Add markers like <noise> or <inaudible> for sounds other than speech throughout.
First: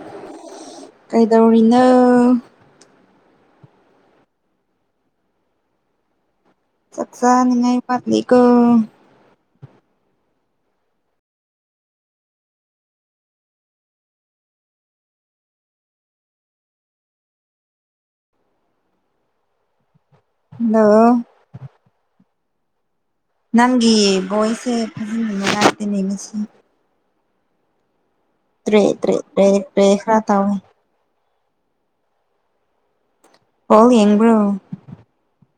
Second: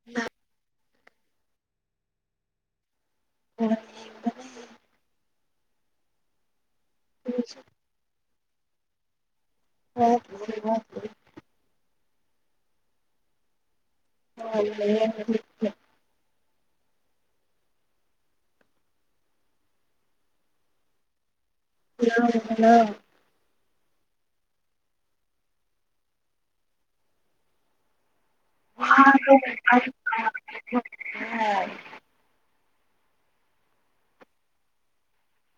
<unintelligible> ꯀꯩꯗꯧꯔꯤꯅꯣ <unintelligible> ꯆꯥꯛꯆꯥꯅꯤꯡꯉꯥꯏ ꯃꯥꯠꯂꯤꯀꯣ <unintelligible> <unintelligible> hello hello hello ꯅꯪꯒꯤ ꯕꯣꯏꯁꯦ <unintelligible> ꯇ꯭ꯔꯦ ꯇ꯭ꯔꯦ ꯇ꯭ꯔꯦ ꯇ꯭ꯔꯦ ꯈꯔ ꯇꯧꯋꯤ <unintelligible> ꯕꯣꯜ ꯌꯦꯡꯕ꯭ꯔꯣ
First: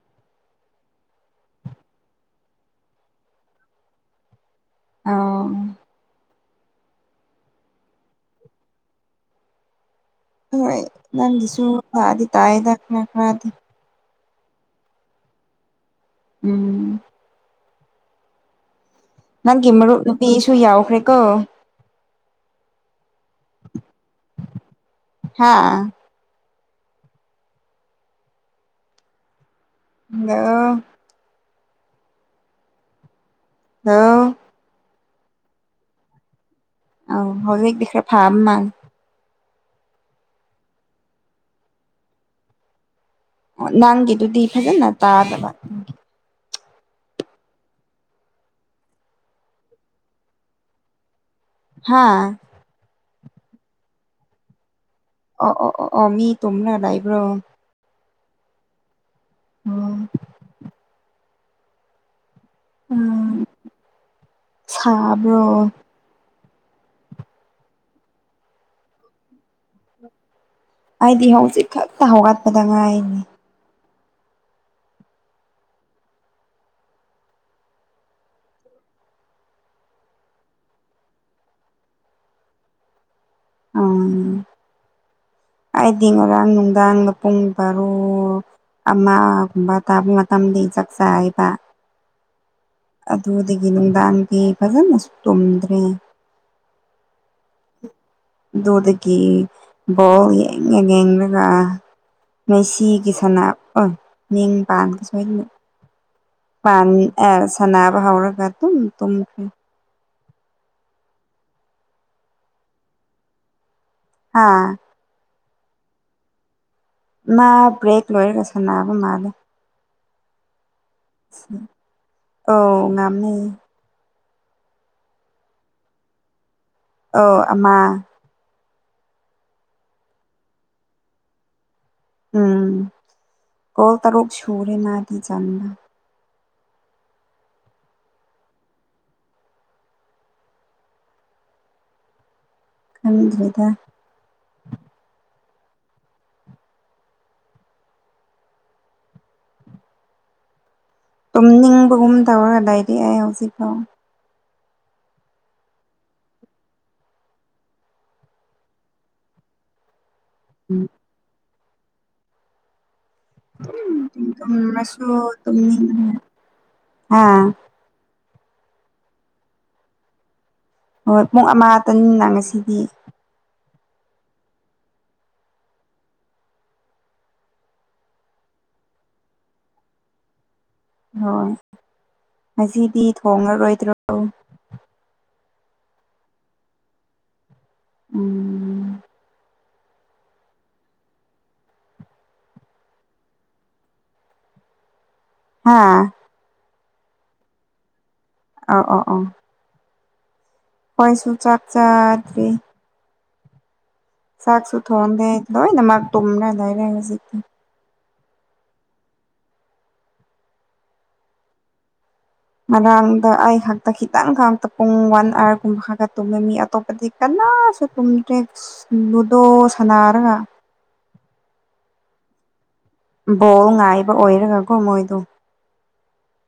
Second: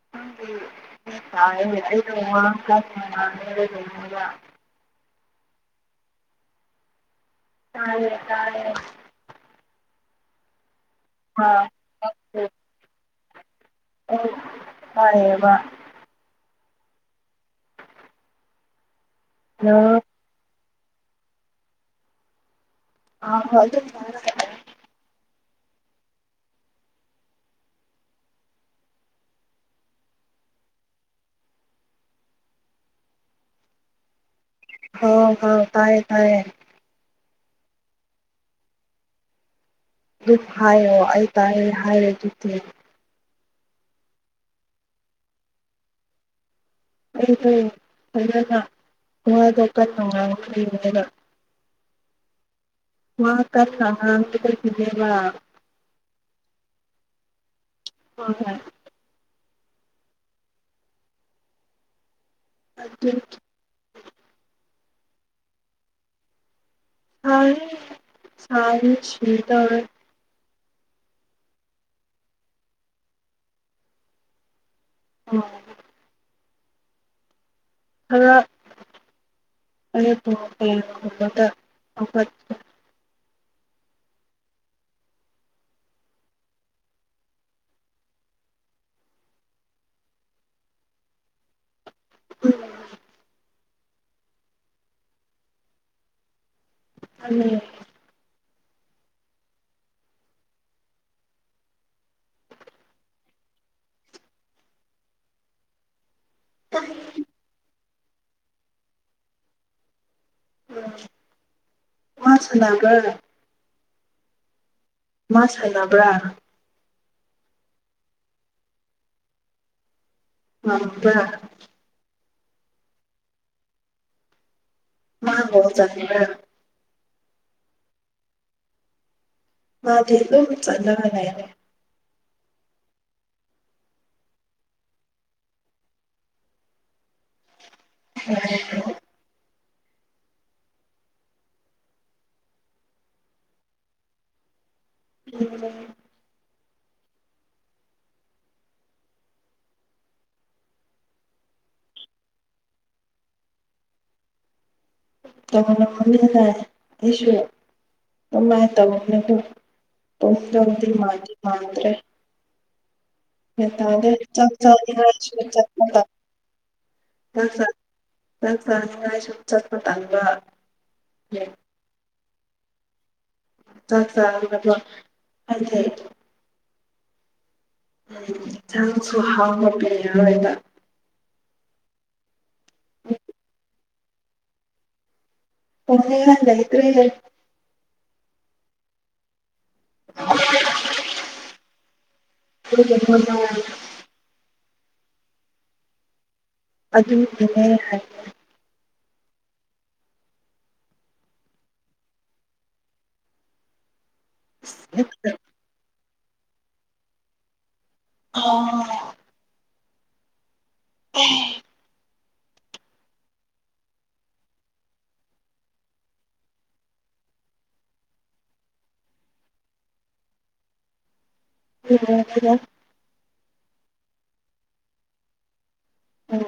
<unintelligible> <unintelligible> ꯑꯧ ꯇꯥꯌꯦ ꯇꯥꯔꯦ ꯍꯣꯏ ꯅꯪꯒꯤꯁꯨ ꯐꯥꯗꯤ ꯇꯥꯏꯌꯦꯗ ꯈꯔ ꯈꯔ ꯗꯤ ꯑꯧ ꯇꯥꯏꯌꯦꯕ ꯎꯝ ꯅꯪꯒꯤ ꯃꯔꯨꯞ ꯅꯨꯄꯤꯁꯨ ꯌꯥꯎꯈ꯭ꯔꯦꯀꯣ <unintelligible> ꯍꯥꯥ <unintelligible> ꯍꯂꯣ ꯍꯣ ꯍꯧ ꯇꯥꯏꯌꯦ ꯇꯥꯏꯌꯦ ꯑꯧ ꯍꯧꯖꯤꯛꯇꯤ ꯈꯔ ꯐꯥꯕ ꯃꯥꯟ <unintelligible> ꯑꯣ ꯅꯪꯒꯤꯗꯨꯗꯤ ꯐꯖꯅ ꯇꯥꯗꯕ ꯑꯩꯗꯣ ꯐꯖꯅ ꯋꯥꯗꯣ ꯀꯟꯅ ꯉꯥꯡꯕ <unintelligible> ꯍꯥꯥ ꯋꯥ ꯀꯟꯅ ꯉꯥꯡꯕꯗꯣ <unintelligible> ꯑꯣ ꯑꯣ ꯑꯣ ꯑꯣ ꯃꯤ ꯇꯨꯝꯅ ꯂꯥꯏꯕ꯭ꯔꯣ ꯍꯣꯏ ꯍꯣꯏ ꯑꯣ ꯑꯗꯨ ꯎꯝ ꯁꯥꯕ꯭ꯔꯣ ꯁꯥꯏꯌꯦ ꯁꯕꯅꯥ ꯁꯤꯗꯧꯔꯦ ꯑꯩꯗꯤ ꯍꯧꯖꯤꯛ ꯈꯛꯇ ꯍꯧꯒꯠꯄꯗ ꯉꯥꯏꯔꯤ <unintelligible> ꯈꯔ <unintelligible> ꯆꯥꯎꯈꯠ ꯎꯝ ꯑꯩꯗꯤ ꯉꯔꯥꯡ ꯅꯨꯡꯗꯥꯡꯗ ꯄꯨꯡ ꯕꯥꯔꯣ ꯑꯃꯒꯨꯝꯕ ꯇꯥꯕ ꯃꯇꯝꯗꯩ ꯆꯥꯛꯆꯥꯥꯏꯌꯦꯕ ꯎꯝ ꯑꯗꯨꯗꯒꯤ ꯅꯨꯡꯗꯥꯡꯗꯤ ꯐꯖꯅꯁꯨ ꯇꯨꯝꯗ꯭ꯔꯦ <unintelligible> ꯑꯗꯨꯗꯒꯤ ꯕꯣꯜ ꯌꯦꯡꯉꯦ ꯌꯦꯡꯔꯒ ꯃꯦꯁꯤꯒꯤ ꯁꯅꯥ <unintelligible> ꯃꯤꯡ ꯄꯥꯟꯒꯦ ꯁꯣꯏꯗꯅ ꯄꯥꯟ ꯑꯦꯁ ꯁꯥꯟꯅꯕ ꯍꯧꯔꯒ ꯑꯗꯨꯝ ꯇꯨꯝꯈ꯭ꯔꯦ ꯫ ꯋꯥꯁ ꯅꯝꯕꯔ ꯍꯥꯥ ꯋꯥꯁ ꯗꯥ ꯅꯝꯕꯔ ꯍꯥꯏꯕ ꯃꯥ ꯕ꯭ꯔꯦꯛ ꯂꯣꯏꯔꯒ ꯁꯥꯟꯅꯕ ꯃꯥꯜꯂꯦ꯫ <unintelligible> ꯑꯧ ꯉꯝꯅꯤ꯫ ꯃꯥ ꯕꫭꯜ ꯆꯥꯟꯅꯤꯡꯕ꯭ꯔꯥ ꯍꯥꯏꯕ ꯑꯧ ꯑꯃꯥ ꯃꯥꯗꯤ ꯑꯗꯨ ꯆꯥꯟꯅꯕ ꯍꯥꯏꯌꯦꯕ ꯎꯝ ꯒꯣꯜ ꯇꯔꯨꯛ ꯁꯨꯔꯦ ꯃꯥꯗꯤ ꯆꯥꯟꯅꯕ <unintelligible> ꯂꯩꯇ꯭ꯔꫭ ꯈꯪꯗ꯭ꯔꯦꯗ <unintelligible> ꯇꯨꯝꯅꯤꯡꯕꯒꯨꯝ ꯇꯧꯔ ꯂꯩꯔꯦ ꯑꯩ ꯍꯧꯖꯤꯛꯐꯥꯎ ꯇꯧꯍꯜꯂꯝꯃꯅꯤꯅ ꯑꯩꯁꯨ ꯑꯗꯨꯃꯥꯏ ꯇꯧꯔꯕꯅꯦꯀꯣ ꯇꫭꯡꯇꯨꯕꯗꯤ ꯃꯥꯟꯗꯤ ꯃꯥꯟꯗ꯭ꯔꯦ꯫ ꯃꯦꯇꯜꯗ ꯆꯥꯛ ꯆꯥꯒꯦ ꯇꯨꯝꯔꯁꯨ ꯍꯥꯏꯔꯁꯨ ꯇꯨꯝꯅꯤꯡꯕꯅ ꯍꯥ <unintelligible> ꯆꯥꯛ ꯆꯥꯅꯤꯡꯉꯥꯏꯁꯨ ꯆꯠꯄ ꯇꯥꯟꯕ ꯍꯣꯏ ꯄꯨꯡ ꯑꯃꯇꯪꯅꯤꯅ ꯉꯁꯤꯗꯤ ꯆꯥꯛ ꯆꯥꯔꯒꯥ ꯀꫭ ꯍꯥꯏꯗꯤ ꯎꯝ ꯏꯟꯁꯥꯡꯁꯨ ꯍꯥꯎꯅꯕ ꯄꯤꯔꯔꯣꯏꯕ ꯍꯣꯏ ꯉꯁꯤꯗꯤ ꯊꯣꯉꯔꯣꯏꯗ꯭ꯔꯣ꯫ <unintelligible> ꯂꯩꯈ꯭ꯔꯦ ꯎꯝ꯫ <unintelligible> ꯍꯥꯥ ꯑꯗꯨꯒꯤꯅꯦ ꯍꯥꯏꯕ ꯑꯥꯎ ꯑ ꯑ ꯑꯩꯈꫭꯏꯁꯨ ꯆꯥꯛ ꯆꯥꯗ꯭ꯔꯤ꯫ ꯆꯥꯛꯁꯨ ꯊꫭꯡꯗꯦ ꯍꯥꯏꯕꯁꯦ ꯂꫭꯏꯅꯃꯛ ꯇꯨꯝꯔ ꯂꯩꯔꯦ ꯉꯁꯤ ꯑꯣ ꯑꯦ ꯉꯔꯥꯡꯗ ꯑꯩ ꯍꯥꯛꯇ ꯈꯤꯇꯪ ꯈꯠꯇ ꯄꯨꯡ ꯋꯥꯟ ꯑꯋꯥꯔꯒꯨꯝꯕ ꯈꯠꯇ ꯇꯨꯝꯃꯤ ꯃꯤ ꯑꯇꯣꯞꯄꯗꯤ ꯀꯅꯥꯁꯨ ꯇꯨꯝꯗ꯭ꯔꯦ ꯑꯁ ꯂꯨꯗꯣ ꯁꯥꯟꯅꯔꯒ <unintelligible> ꯕꯣꯜ ꯉꯥꯏꯕ ꯑꯣꯏꯔꯒꯀꯣ ꯃꯣꯏꯗꫭ ꯎꯝ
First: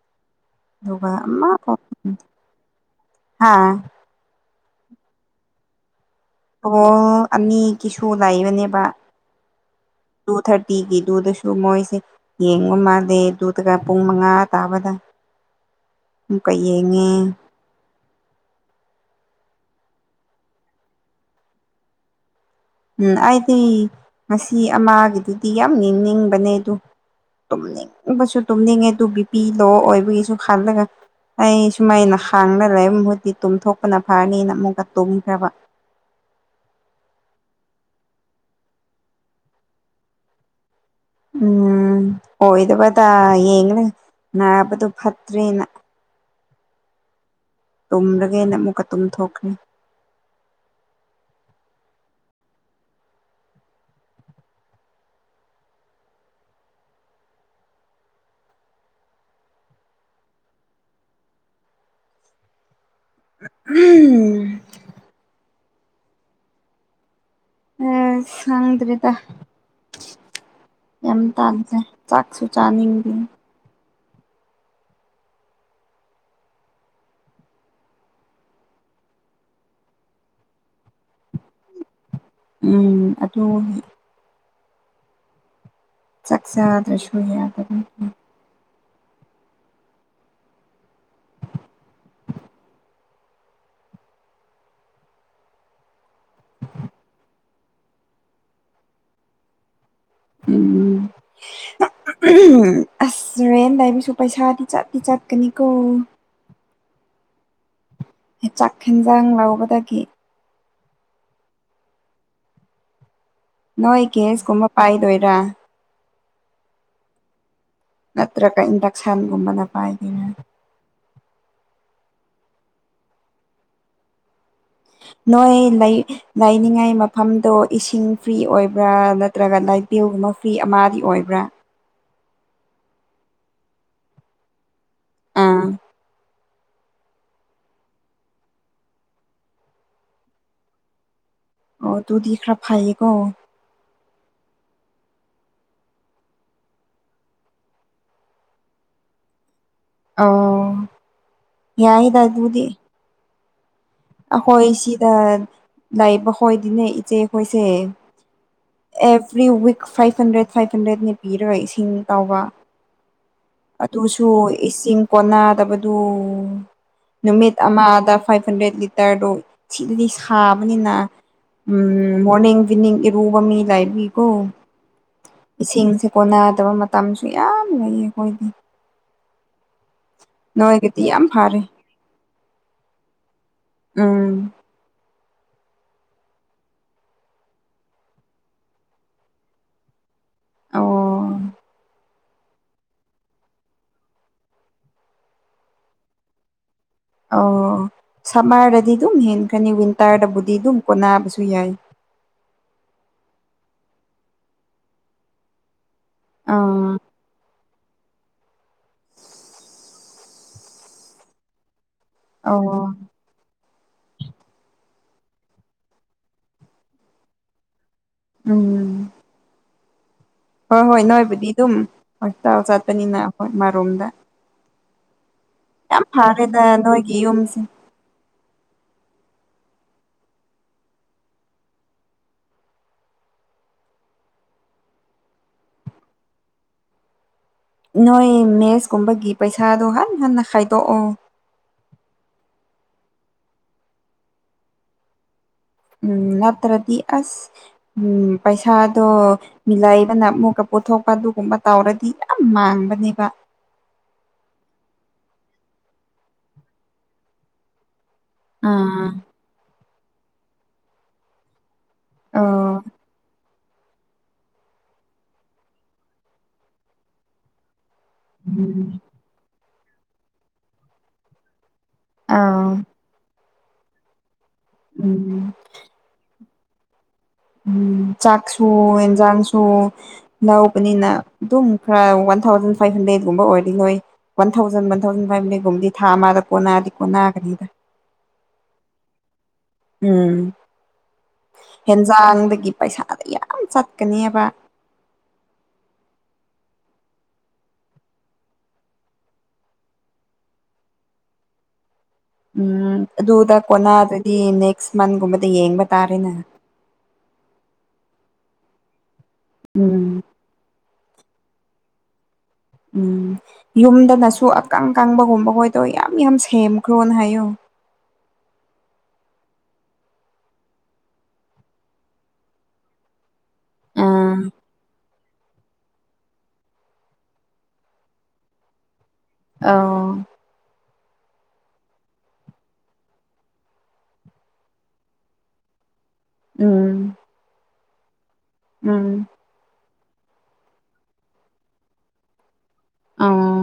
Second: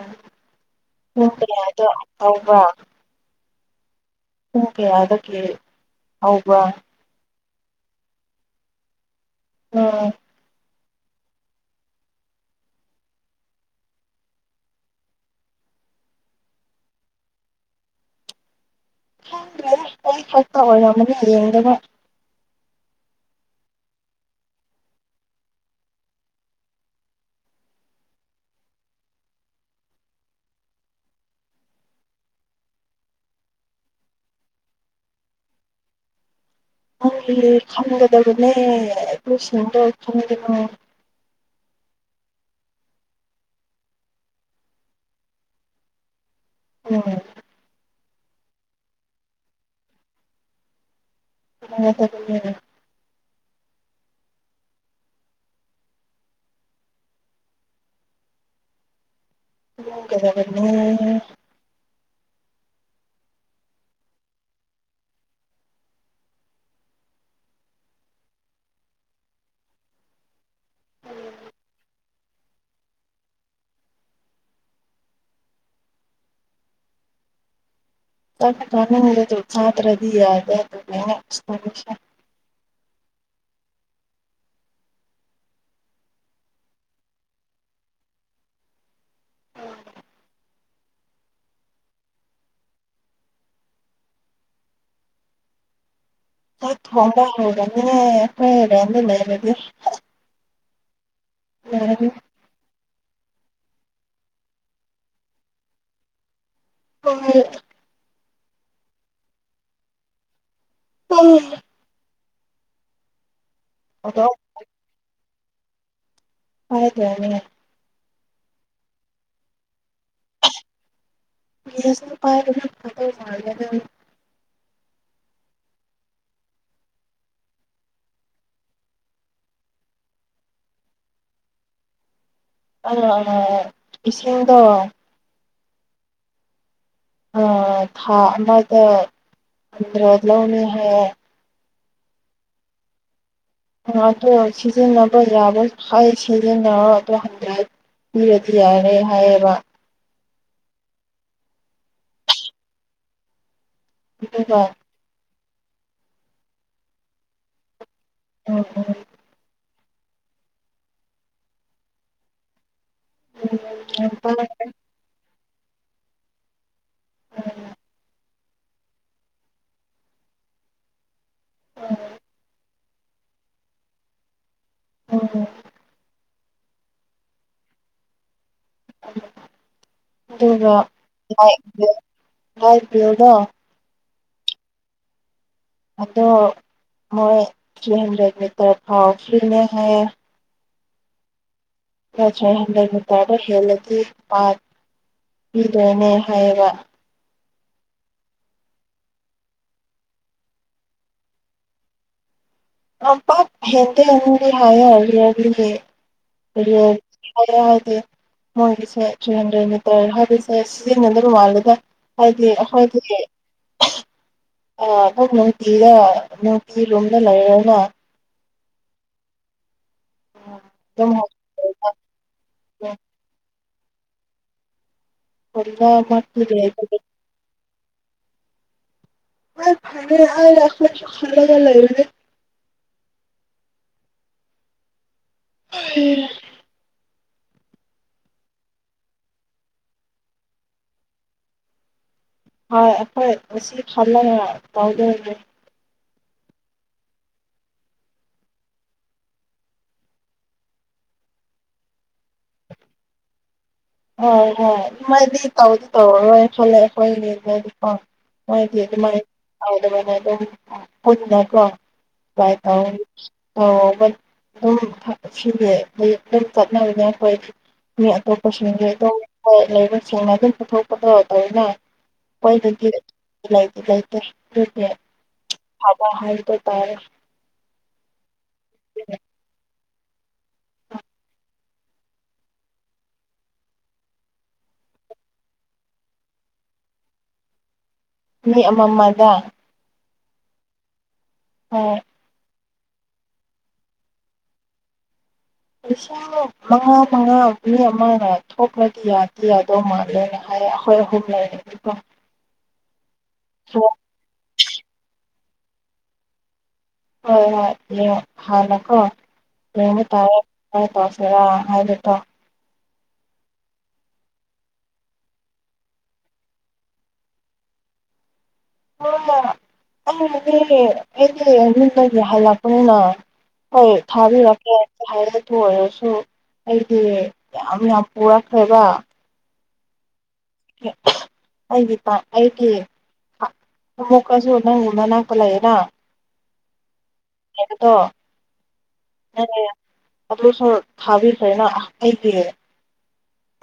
ꯑꯗꯨꯒ ꯄꯨꯡ ꯀꯌꯥꯗꯣ ꯇꯧꯕ ꯍꯥꯥ ꯄꯨꯡ ꯀꯌꯥꯗ ꯀꯦ ꯑꯣ ꯑꯅꯤꯒꯤꯁꯨ ꯂꯩꯕꯅꯦꯕ ꯎꯝ ꯇꯨ ꯊꯥꯔ ꯇꯤꯒꯤꯗꯨꯗꯁꯨ ꯃꯣꯏꯁꯦ ꯌꯦꯡꯕ ꯃꯥꯜꯂꯦ ꯑꯗꯨꯗꯨꯒ ꯄꯨꯡ ꯃꯉꯥ ꯇꯥꯕꯗ ꯑꯃꯨꯛꯀ ꯌꯦꯡꯉꯦ ꯈꯪꯗ꯭ꯔꯦꯍꯦ ꯃꫭꯏ ꯊꫭꯡ ꯇꯧꯔꯝꯃꯅꯤ ꯌꯦꯡꯗꯥꯕ ꯎꯝ ꯑꯩꯗꯤ ꯉꯁꯤ ꯑꯃꯒꯤꯗꯨꯗꯤ ꯌꯥꯝ ꯌꯦꯡꯅꯤꯡꯕꯅꯦ ꯑꯗꯨ ꯇꯨꯝꯅꯤꯡꯕꯁꯨ ꯇꯨꯝꯅꯤꯡꯉꯦ ꯑꯗꯨ ꯕꯤ ꯄꯤ ꯂꯣ ꯑꯣꯏꯕꯒꯤꯁꯨ ꯈꯜꯂꯒ ꯑꯩ ꯁꯨꯃꯥꯏꯅ ꯍꯥꯡꯔ ꯂꯩꯕ ꯃꯍꯨꯠꯇꯤ ꯇꯨꯝꯊꯣꯛꯄꯅ ꯐꯔꯅꯤꯅ ꯑꯃꯨꯛꯀ ꯇꯨꯝꯈ꯭ꯔꯕ꯫ ꯅꯪꯒꯤ ꯈꯟꯒꯗꯕꯅꯦ ꯑꯩꯈꯣꯏꯁꯤꯡꯗꯣ ꯈꯟꯒꯅꯣ꯫ ꯎꯝ ꯑꯣꯏꯗꯕꯗ ꯌꯦꯡꯔꯒ ꯅꯥꯕꯗꯣ ꯐꯠꯇ꯭ꯔꯦꯅ꯫ ꯎꯝ꯫ ꯇꯨꯝꯔꯒꯦꯅ ꯑꯃꯨꯛꯀ ꯇꯨꯝꯊꯣꯛꯈ꯭ꯔꯦ꯫ <unintelligible> ꯅꯒꯗꯕꯅꯦ꯫ ꯇꯨꯝꯒꯗꯕꯅꯦ꯫ ꯎꯝ꯫ ꯑꯁ ꯈꯪꯗ꯭꯭ꯔꯦꯗ꯫ ꯌꯥꯝ ꯇꯟꯂꯦ ꯆꯥꯛꯁꯨ ꯆꯥꯅꯤꯡꯗꯦ꯫ ꯆꯥꯛ ꯆꯥꯅꯤꯡꯕꯗꯨ ꯆꯥꯗ꯭ꯔꯗꯤ ꯌꯥꯗꯦ ꯑꯗꯨꯒꯤꯅꯦ ꯁꯦꯝꯃꯤꯁꯦ꯫ ꯎꯝ ꯑꯗꯨꯒꯤ꯫ ꯆꯥꯛ ꯆꯥꯗ꯭ꯔꯁꯨ ꯌꯥꯗꯕ <unintelligible> ꯆꯥꯛ ꯊꯣꯡꯕ ꯍꯧꯒꯅꯦ ꯑꯩꯈꯣꯏ ꯔꯦꯟꯗ ꯂꯩꯕꯗꯤ꯫ ꯎꯝ꯫ <unintelligible> ꯑꯁ ꯔꯦꯟꯠ ꯂꯩꯕꯁꯨ ꯄꯩꯁꯥꯗꯤ ꯆꯠꯇꯤ ꯆꯠꯀꯅꯤꯀꯣ꯫ ꯍꯣꯏ꯫ ꯆꯥꯛ ꯍꯦꯟꯖꯥꯡ ꯂꯧꯕꯗꯒꯤ ꯑ꯫ ꯅꯣꯏ ꯑꯗꯣ ꯀꯦꯁꯀꯨꯝꯕ ꯄꯥꯏꯗꯣꯏꯔꯥ꯫ ꯄꯥꯏꯗꯣꯏꯅꯦ꯫ ꯅꯠꯇ꯭ꯔꯒ ꯏꯟꯗꯛꯁꯟꯒꯨꯝꯕꯅ ꯄꯥꯏꯒꯦꯔꯥ꯫ ꯒꯦꯁꯅ ꯄꯥꯏꯕꯅ ꯐꯗꯧ ꯃꯥꯜꯂꯦꯗ꯫ ꯅꯣꯏ ꯂꯥꯏꯅꯤꯡꯉꯥꯏ ꯃꯐꯝꯗꯣ ꯏꯁꯤꯡ ꯐ꯭ꯔꯤ ꯑꯣꯏꯕ꯭ꯔꯥ ꯅꯠꯇ꯭ꯔꯒ ꯂꯥꯏꯠ ꯄꯤꯌꯣꯒꯨꯝꯕ ꯐ꯭ꯔꯤ ꯑꯃꯗꯤ ꯑꯣꯏꯕ꯭ꯔꯥ꯫ ꯑ ꯑ ꯏꯁꯤꯡꯗꯣ ꯑꯥ꯫ ꯑ ꯊꯥ ꯑꯃꯗ ꯍꯟꯗ꯭ꯔꯦꯗ ꯂꯧꯅꯤ ꯍꯥꯏꯌꯦ꯫ ꯑꯣ ꯇꯨꯗꯤ ꯈ꯭ꯔ ꯐꯩꯌꯦꯀꯣ꯫ ꯑ ꯑꯗꯣ ꯁꯤꯖꯤꯟꯅꯕ ꯌꯥꯕꯈꯩ ꯁꯤꯖꯤꯟꯅꯔꯣ ꯑꯗꯣ ꯍꯟꯗ꯭ꯔꯦꯗ ꯄꯤꯔꯗꯤ ꯌꯥꯔꯦ ꯍꯥꯏꯌꯦꯕ꯫ ꯑꯣ ꯌꯥꯏꯗ ꯑꯗꯨꯗꯤ꯫ ꯑꯗꯨꯒ ꯑꯩꯈꯣꯏ ꯁꯤꯗ ꯂꯕꯈꯣꯏꯗꯤꯅꯦ ꯏꯆꯦꯈꯣꯏꯁꯦ <inaudible> every week five hundred five ꯍꯟꯗ꯭ꯔꯦꯠꯅꯦ ꯄꯤꯔꯣꯏ ꯏꯁꯤꯡ ꯇꯧꯕ꯫ ꯎꯝ ꯎꯝ ꯑꯗꯨꯁꯨ ꯏꯁꯤꯡ ꯀꯣꯟꯅꯗꯕꯗꯨ꯫ ꯅꯨꯃꯤꯠ ꯑꯃꯗ ꯐꯥꯏꯚ ꯍꯟꯗ꯭ꯔꯦꯠ ꯂꯤꯇꯔꯗꯣ ꯁꯤꯗꯗꯤ ꯁꯥꯕꯅꯤꯅ ꯎꯝ ꯃꯣꯔꯅꯤꯡ ꯏꯚꯤꯅꯤꯡ ꯏꯔꯨꯕ ꯃꯤ ꯂꯩꯕꯒꯤꯀꯣ ꯎꯝ ꯏꯁꯤꯡꯁꯦ ꯀꯣꯟꯅꯗꯕ ꯃꯇꯝꯁꯨ ꯌꯥꯝ ꯂꯩꯌꯦ ꯑꯩꯈꯣꯏꯗꯤ꯫ ꯑꯗꯨꯒ ꯅꯣꯏꯒꯤꯗꯤ ꯌꯥꯝ ꯂꯥꯏꯠ ꯐꯔꯦ ꯕꯤꯜ ꯂꯥꯏꯠ ꯕꯤꯜꯗꯣ꯫ ꯎꯝ꯫ ꯑꯗꯣ ꯃꯣꯏ ꯊ꯭ꯔꯤ ꯍꯟꯗ꯭ꯔꯦꯗ ꯃꯤꯇꯔ ꯐꯥꯎ ꯐ꯭ꯔꯤꯅꯦ ꯍꯥꯏꯌꯦ꯫ ꯑꯣ <unintelligible> ꯊ꯭ꯔꯤ ꯍꯟꯗ꯭ꯔꯦꯗ ꯃꯤꯇꯔꯗꯣ ꯍꯦꯜꯂꯗꯤ <unintelligible> ꯄꯤꯗꯣꯏꯅꯦ ꯍꯥꯏꯌꯦꯕ꯫ ꯑꯣ ꯁꯝꯃꯔꯗꯗꯤ ꯑꯗꯨꯝ ꯍꯦꯟꯈ꯭ꯔꯅꯤ ꯋꯤꯟꯇꯔꯗꯕꯨꯗꯤ ꯑꯗꯨꯝ ꯀꯣꯟꯅꯕꯁꯨ ꯌꯥꯏ <unintelligible> ꯍꯦꯟꯗꯦ ꯅꯪꯗꯤ ꯍꯥꯏꯌꯦ <unintelligible> ꯍꯌꯦꯡ ꯑꯥ ꯑꯗꯣ ꯍꯥꯏꯗꯤ ꯃꯣꯏꯒꯤꯁꯦ ꯊ꯭ꯔꯤ ꯍꯟꯗ꯭ꯔꯦꯠ ꯃꯤꯇꯔ ꯍꯥꯏꯕꯁꯦ ꯁꯤꯖꯤꯟꯅꯗꯕ ꯃꯥꯜꯂꯦꯗ ꯍꯥꯏꯗꯤ ꯑꯣ ꯑꯩꯈꯣꯏꯒꯤ <unintelligible> ꯅꯨꯡꯇꯤꯔꯥ ꯅꯨꯡꯇꯤ ꯔꯨꯝꯗ ꯂꯩꯔꯅ ꯎꯝ ꯍꯣꯏ ꯍꯣꯏ ꯑꯗꯨꯝ ꯅꯣꯏꯕꯨꯗꯤ ꯑꯗꯨꯝ ꯍꯣꯁꯇꯦꯜꯗ ꯍꯣꯁꯄꯤꯇꯥꯜ ꯆꯠꯄꯅꯤꯅ ꯑꯩꯈꯣꯏ ꯑꯃꯔꯣꯝꯗ ꯀꯣꯂꯤꯖꯥ ꯌꯥꯝ ꯃꯛꯇꯤ ꯐꯥꯔꯦꯗ ꯂꯩꯕ ꯅꯣꯏꯒꯤ ꯌꯨꯝꯁꯦ ꯍꯣꯏ ꯐꯔꯦ <unintelligible> ꯑꯩꯈꯣꯏꯁꯨ ꯈꯜꯂꯒ ꯂꯩꯕꯅꯦ <unintelligible> ꯅꯣꯏ ꯃꯦꯁꯀꯨꯝꯕꯒꯤ ꯄꯩꯁꯥꯗꯣ ꯍꯟ ꯍꯟꯅ ꯈꯥꯏꯗꯣꯛꯑꯣ ꯍꯣꯏ ꯑꯩꯈꯣꯏ ꯉꯁꯤ ꯈꯜꯂꯒ ꯇꯧꯗꯣꯏꯅꯤ ꯎꯝ ꯅꯠꯇ꯭ꯔꯗꯤ ꯑꯁ ꯎꯝ ꯄꯩꯁꯥꯗꯣ ꯃꯤ ꯂꯩꯕꯅ ꯑꯃꯨꯛꯀ ꯄꯨꯊꯣꯛꯄ ꯑꯗꯨꯒꯨꯝꯕ ꯇꯧꯔꯗꯤ ꯌꯥꯝ ꯃꯥꯡꯕꯅꯤꯕ ꯍꯣꯏ ꯍꯣꯏ ꯃꯥꯗꯤ ꯇꯧꯗꯤ ꯇꯧꯔꯔꯣꯏ ꯈꯜꯂꯦ ꯑꯩꯈꯣꯏꯒꯤ ꯃꯗꯤꯀꯣ ꯃꯣꯏꯗꯤ ꯑꯥ ꯑꯗꯨꯃꯥꯏ ꯇꯧꯗꯕꯅꯦ ꯑꯗꯨꯝ ꯄꯨꯟꯅꯀꯣ <unintelligible> <unintelligible> ꯑꯥ ꯑꯗꯨꯝ ꯁꯤꯗꯤ ꯑꯗꯨꯝ ꯆꯠꯅꯔꯤꯅꯦ ꯑꯩꯈꯣꯏ ꯃꯤ ꯑꯇꯣꯞ <unintelligible> ꯂꯩꯕꯁꯤꯡꯅ ꯑꯗꯨꯝ ꯄꯨꯊꯣꯛꯄꯗꯣ ꯇꯧꯕ ꯑꯥ ꯑꯩꯈꯣꯏꯗꯒꯤ ꯎꯝ <unintelligible> ꯐꯕ ꯍꯥꯏꯕꯗꯨ ꯇꯥꯔꯦ ꯎꯝ ꯆꯥꯛꯁꯨ ꯏꯟꯖꯥꯡꯁꯨꯨ ꯂꯧꯕꯅꯤꯅ ꯑꯗꯨꯝ ꯈꯔ ꯋꯥꯟ ꯊꯥꯎꯖꯟ ꯐꯥꯏꯚ ꯍꯟꯗ꯭ꯔꯦꯠꯀꯨꯝꯕ ꯑꯣꯏꯔꯗꯤ ꯅꯣꯏ one thousand one thousand five ꯍꯟꯗ꯭ꯔꯦꯠꯀꯨꯝꯕꯗꯤ ꯊꯥ ꯑꯃꯗ ꯀꯣꯟꯅꯗꯤ ꯀꯣꯟꯅꯒꯅꯤꯗ ꯃꯤ ꯑꯃ ꯃꯥꯗ ꯎꯝ ꯍꯣꯏ ꯍꯦꯟꯖꯥꯡꯗꯒꯤ ꯄꯩꯁꯥꯗꯒꯤ ꯌꯥꯝ ꯆꯠꯀꯅꯤꯕ <unintelligible> ꯃꯉꯥ ꯃꯉꯥ ꯃꯤ ꯑꯃꯅ ꯊꯣꯛꯈ꯭ꯔꯗꯤ ꯌꯥꯗꯤ ꯌꯥꯗꯧ ꯃꯥꯜꯂꯦ ꯍꯥꯏꯌꯦ ꯑꯩꯈꯣꯏ ꯑꯍꯨꯝ ꯂꯩꯔꯤ <unintelligible> ꯎꯝ ꯑꯗꯨꯗ ꯀꯣꯟꯅꯥꯗꯗꯤ ꯅꯦꯛꯁ ꯃꯟꯒꯨꯝꯕꯗ ꯌꯦꯡꯕ ꯇꯥꯔꯦꯅ ꯍꯣꯏ ꯍꯣꯏ ꯌꯦꯡ ꯍꯥꯟꯅꯀꯣ ꯌꯦꯡꯕ ꯎꯝ ꯇꯥꯔꯦ ꯀꯔꯤ ꯇꯧꯁꯤꯔꯥ ꯍꯥꯏꯕꯗꯣ ꯎꯝ ꯌꯨꯝꯗꯅꯁꯨ ꯑꯀꯪ ꯑꯀꯪꯕꯒꯨꯝꯕ ꯒꯣꯏꯗꯣ ꯌꯥꯝ ꯌꯥꯝ ꯁꯦꯝꯈ꯭ꯔꯣꯅ ꯍꯥꯏꯌꯣ ꯍꯣꯏ ꯑꯩꯅꯗꯤ ꯑꯩꯗꯤ ꯌꯨꯝꯗꯒꯤ ꯍꯜꯂꯛꯄꯅꯤꯅ ꯍꯣꯏ ꯑꯥ ꯊꯥꯕꯤꯔꯛꯀꯦ <unintelligible> ꯇꯨ ꯑꯣꯏꯔꯁꯨ ꯑꯩꯗꯤ ꯌꯥꯝ ꯌꯥꯝ ꯄꯨꯔꯛꯈ꯭ꯔꯦꯕ ꯑꯥ ꯑꯩꯒꯤ ꯇꯥꯏꯞ ꯑꯩꯒꯤ ꯑꯃꯨꯛꯀꯁꯨ ꯅꯪꯒꯤ ꯅꯥꯅꯛꯇ ꯂꯩꯌꯦꯅ ꯎꯝ ꯑꯗꯣ ꯎꯝ ꯑꯗꯨꯁꯨ ꯊꯥꯕꯤꯈ꯭ꯔꯦꯅ ꯑꯩꯗꯤ ꯑꯧ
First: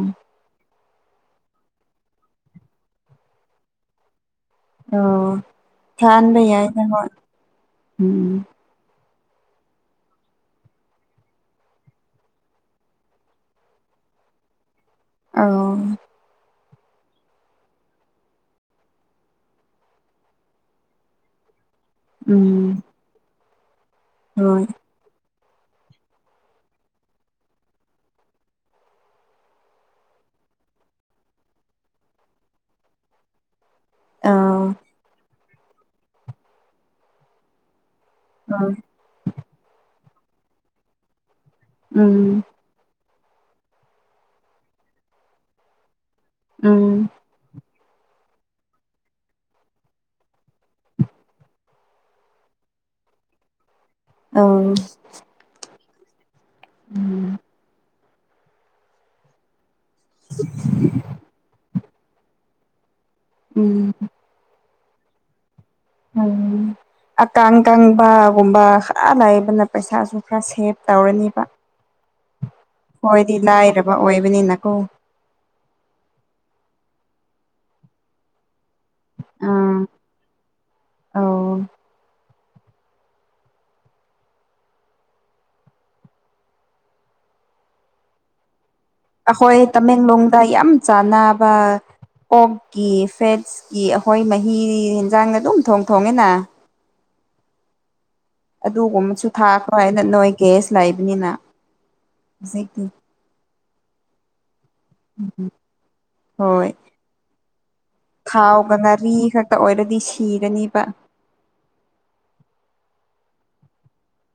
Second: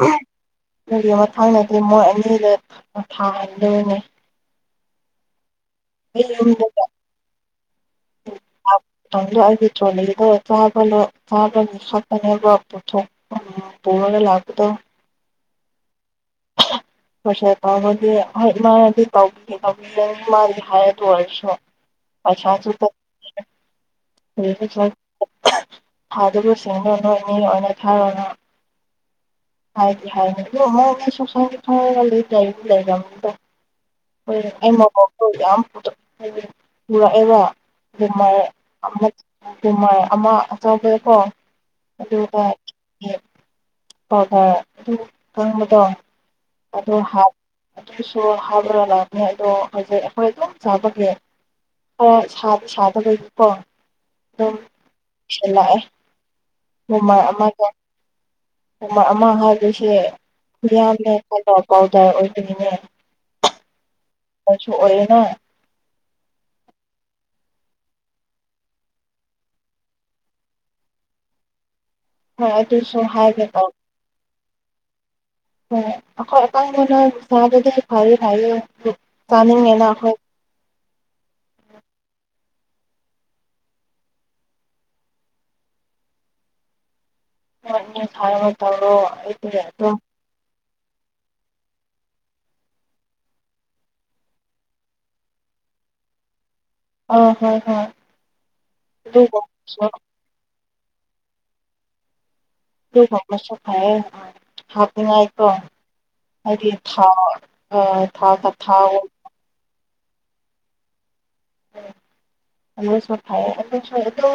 ꯑꯗꯨꯒꯤ ꯃꯊꯪꯗꯗꯤ ꯃꯣꯏ ꯑꯅꯤꯗ ꯊꯥꯍꯟꯗꯣꯏꯅꯦ <unintelligible> <unintelligible> ꯊꯥꯍꯟꯕ ꯌꯥꯏꯗ ꯍꯣꯏ ꯎꯝ ꯇꯨꯡꯗ ꯑꯩꯒꯤ ꯇꯔꯣꯂꯤꯗꯣ <unintelligible> ꯄꯨꯊꯣꯛ <inaudible> ꯄꯨꯔꯒ ꯂꯥꯛꯄꯗꯣ ꯑꯥꯎ <inaudible> <unintelligible> ꯗꯨ ꯑꯣꯏꯔꯁꯨ ꯄꯩꯁꯥꯁꯨ ꯎꯝ ꯇꯣꯛ ꯍꯣꯏ <unintelligible> ꯊꯥ ꯑꯗꯨꯕꯨ <unintelligible> ꯅꯣꯏꯅꯤ ꯑꯣꯏꯅ ꯊꯥꯔꯒ <unintelligible> ꯍꯣꯏ ꯑꯧ ꯑꯩ ꯃꯕꯣꯛꯇꯣ ꯌꯥꯝ <inaudible> ꯄꯨꯔꯛꯑꯦꯕ ꯍꯣꯏ <unintelligible> ꯑꯃ ꯑꯆꯧꯕꯀꯣ ꯎꯝ ꯑꯗꯨꯒ ꯄꯥꯎ ꯐꯥꯎꯔꯛ ꯑꯗꯨꯝ ꯈꯥꯡꯕꯗꯣ ꯑꯗꯣ ꯎꯝ ꯍꯥꯞ ꯑꯗꯨꯁꯨ ꯍꯥꯏꯕ ꯂꯥꯛꯑꯅꯤ ꯑꯗꯣ ꯍꯧꯖꯤꯛ ꯑꯩꯈꯣꯏ ꯑꯗꯨꯝ ꯆꯥꯎꯕꯒꯤ <unintelligible> ꯁꯥꯖꯨ ꯁꯥꯗꯕꯩ ꯀꯣ ꯎꯝ ꯁꯦ ꯂꯥꯛꯑꯦ ꯅꯣꯡꯃꯥ ꯎꯝ ꯑꯃꯒ ꯅꯣꯡꯃꯥ ꯑꯃ ꯍꯥꯏ ꯑꯗꯨꯁꯦ ꯃꯌꯥꯝꯅ <unintelligible> ꯄꯥꯎꯗꯔ ꯑꯣꯏꯕꯅꯤꯅꯦ ꯎꯝ ꯑꯣꯏꯁꯨ ꯑꯣꯏꯔꯦꯅ ꯎꯝ ꯑꯀꯥꯡ ꯀꯪꯕ ꯒꯨꯝꯕ ꯈꯔ ꯂꯩꯕꯅ ꯄꯩꯁꯥꯁꯨ ꯈꯔ ꯁꯦꯞ ꯇꯧꯔꯅꯤꯕ ꯍꯣꯏ ꯑꯗꯨꯁꯨ ꯈꯣꯏꯗꯤ ꯍꯥꯏꯒꯦ ꯇꯧ ꯂꯥꯏꯔꯕ ꯑꯣꯏꯕꯅꯤꯅꯀꯣ ꯍꯣꯏ ꯑꯈꯣꯏ ꯑꯀꯪꯕꯅ ꯆꯥꯕꯗꯤ ꯐꯩꯔꯤ ꯐꯩꯌꯦ ꯑꯥ ꯆꯥꯅꯤꯡꯉꯦꯅ ꯑꯈꯣꯏ ꯑꯧ <unintelligible> ꯑꯈꯣꯏ ꯑꯗꯨꯝ ꯇꯥꯃꯦꯡꯂꯣꯡꯗ ꯌꯥꯝ ꯆꯥꯟꯅꯕ ꯑꯣꯛꯀꯤ ꯐꯦꯠꯁꯀꯤ ꯑꯈꯣꯏ ꯃꯍꯤ ꯍꯤꯟꯖꯥꯡꯅ ꯑꯗꯨꯝ ꯊꯣꯡ ꯊꯣꯡꯉꯦꯅꯥ ꯑꯣ ꯍꯣꯏ ꯍꯣꯏ ꯑꯗꯨꯒꯨꯝꯕꯁꯨ ꯊꯥꯈ꯭ꯔꯣꯏ ꯑꯗꯨꯒꯨꯝꯕꯁꯨ ꯅꯣꯏ ꯒꯦꯁ ꯂꯩꯕꯅꯤꯅ ꯍꯨꯖꯤꯛ ꯑꯗꯨꯒꯨꯝꯕꯁꯨ ꯐꯩꯌꯦ ꯍꯥꯄꯅꯤꯉꯥꯏꯀꯣ ꯍꯣꯏ ꯍꯥꯏꯗꯤ ꯊꯥꯎ ꯑꯥ ꯊꯥꯎꯀꯥ ꯊꯥꯎ ꯇꯥ ꯑꯣꯏꯔꯗꯤ ꯁꯤꯔꯅꯤꯕ ꯑꯗꯨꯁꯨ ꯐꯩꯌꯦ ꯑꯗꯨꯁꯨ ꯑꯗꯨ